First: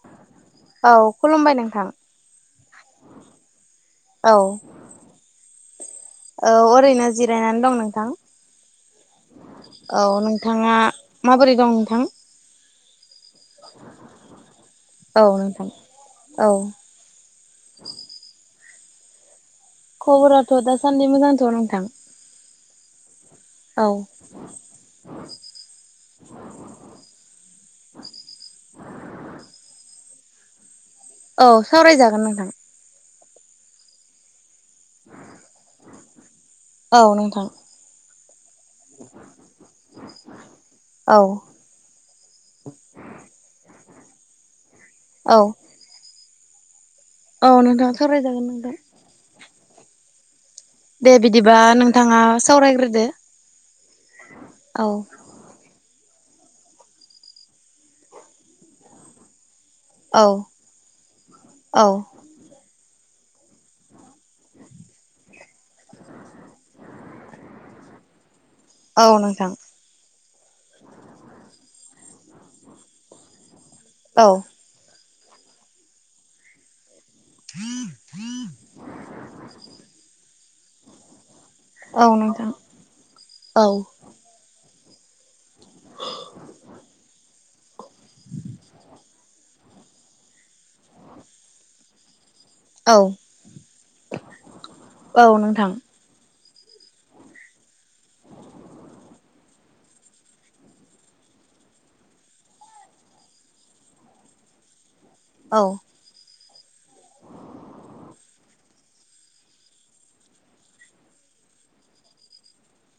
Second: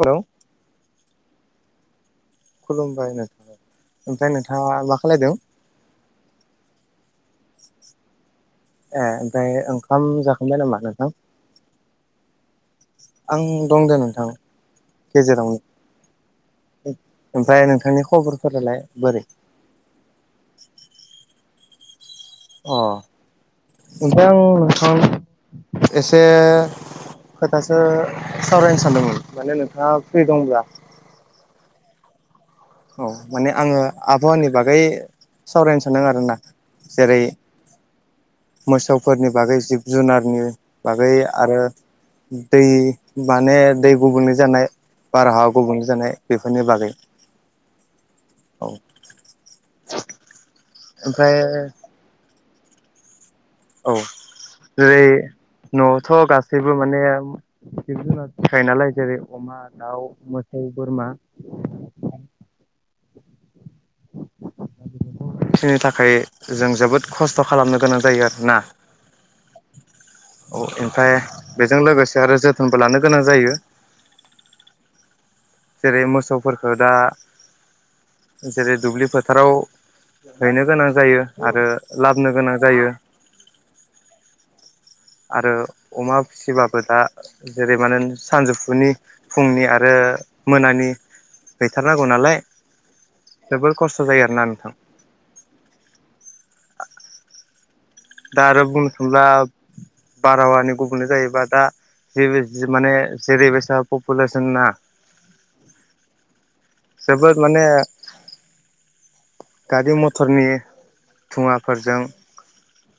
Hello औ खुलुमबाय नोंथां खुलुमबाय नोंथांनो। ओमफाय औ नोंथाङा मा खालायदों? औ ओरैनो जिरायनानै दं नोंथां। ए ओमफ्राय औ ओंखाम जाखांबाय नोंथाङा नामा नोंथां माबोरै दं नोंथां? आं दं दे नोंथां औ नोंथां औ गेजेरावनो। ओमफ्राय नोंथांनि खबरफोरालाय बोरै? खबराथ' दासान्दि मोजांथ' नोंथां। अ औ। ओमफ्राय आं नोंथां एसे खोथासो सावरायनो सानदोंमोन माने नोंथाङा फ्रि दंब्ला। औ सावरायजागोन नोंथां। औ माने आङो आबहावानि बागै सावरायनो सानदों आरोना। औ जेरै नोंथां मोसौफोरनि बागै जिब जुनारनि बागै औ आरो दै माने दै गुबुंले जानाय औ बारहावा गुबुंले जानाय बेफोरनि बागै। औ नोंथां सावराय जागोन औ नोंथां। दे ओमफ्राय बिदिबा नोंथाङा सावरायग्रोदो। औ। औ जेरै न'आवथ' गासैबो माने जिब जुनार फिखायो नालाय। जेरै अमा दाउ औ मोसौ बोरमा औ। फिनो थाखाय जों जोबोद खस्थ' खालामनो गोनां जायो आरोना। औ नोंथां। अ एनफाय बेजों लोगोसे आरो जोथोनबो लानो गोनां जायो। औ। जेरै मोसौफोरखो दा जेरै दुब्लि फोथाराव हैनो गोनां जायो आरो औ लाबनो नोंथां गोनां जायो। औ आरो अमा फिसिबाबो दा जेरै बा नों सानजौफुनि फुंनि आरो मोनानि हैथारनांगौ नालाय औ जोबोर खस्थ' जायो आरोना नोंथां। औ नोंथां। दा आरो बुंनो थांब्ला बारहावानि गुबुंले जायोबा दा जि बि जि माने जेरैबायसा पपुलेस'ना औ जोबोद माने गारि मथरनि धुङाफोरजों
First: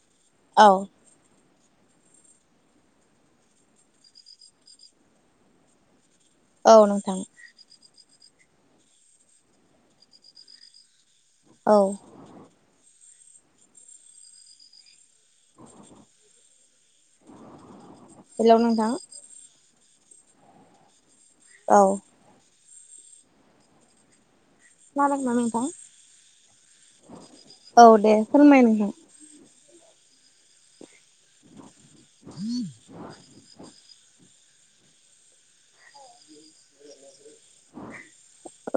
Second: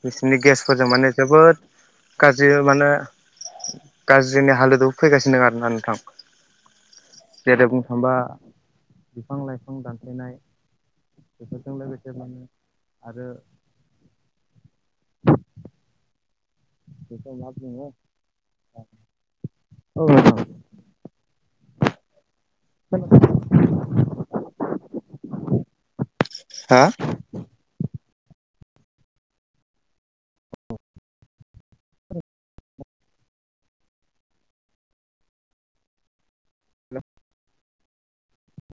बिसिनि औ गेसफोरजों माने जोबोद गाज्रिबो मानो गाज्रिनि हालोदाव फैगासिनो दों आरोना नोंथां। औ नोंथां। जेरै बुंनो थांबा बिफां लाइफां दानफानाय बेफोरजों औ लोगोसे माने आरो बेखौ मा बुङो हेलौ नोंथां। औ। गाव [unintelligible] खोनादोंना नोंथां? हा औ दे फोरमाय नोंथां। [inaudible] [unintelligible]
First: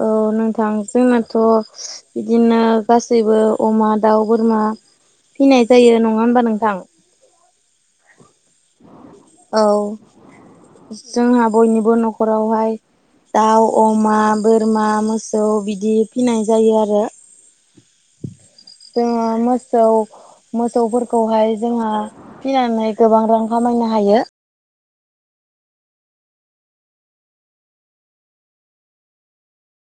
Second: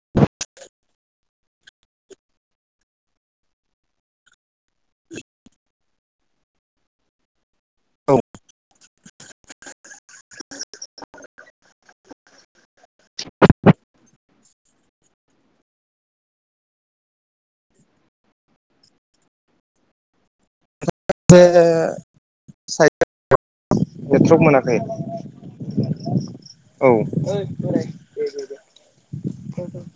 औ नोंथां जोंनाथ' बिदिनो गासैबो अमा, दाउ, बोरमा फिनाय जायो नङा होनबा नोंथां? औ औ जोंहा बयनिबो न' खरावहाय दाउ, अमा, बोरमा, मोसौ बिदि फिनाय जायो आरो जोङो मोसौ एसे मोसौफोरखौहाय जोंहा फिनानै साइद गोबां रां खामायनो हायो नेटवर्क मोनाखै औ [unintelligible]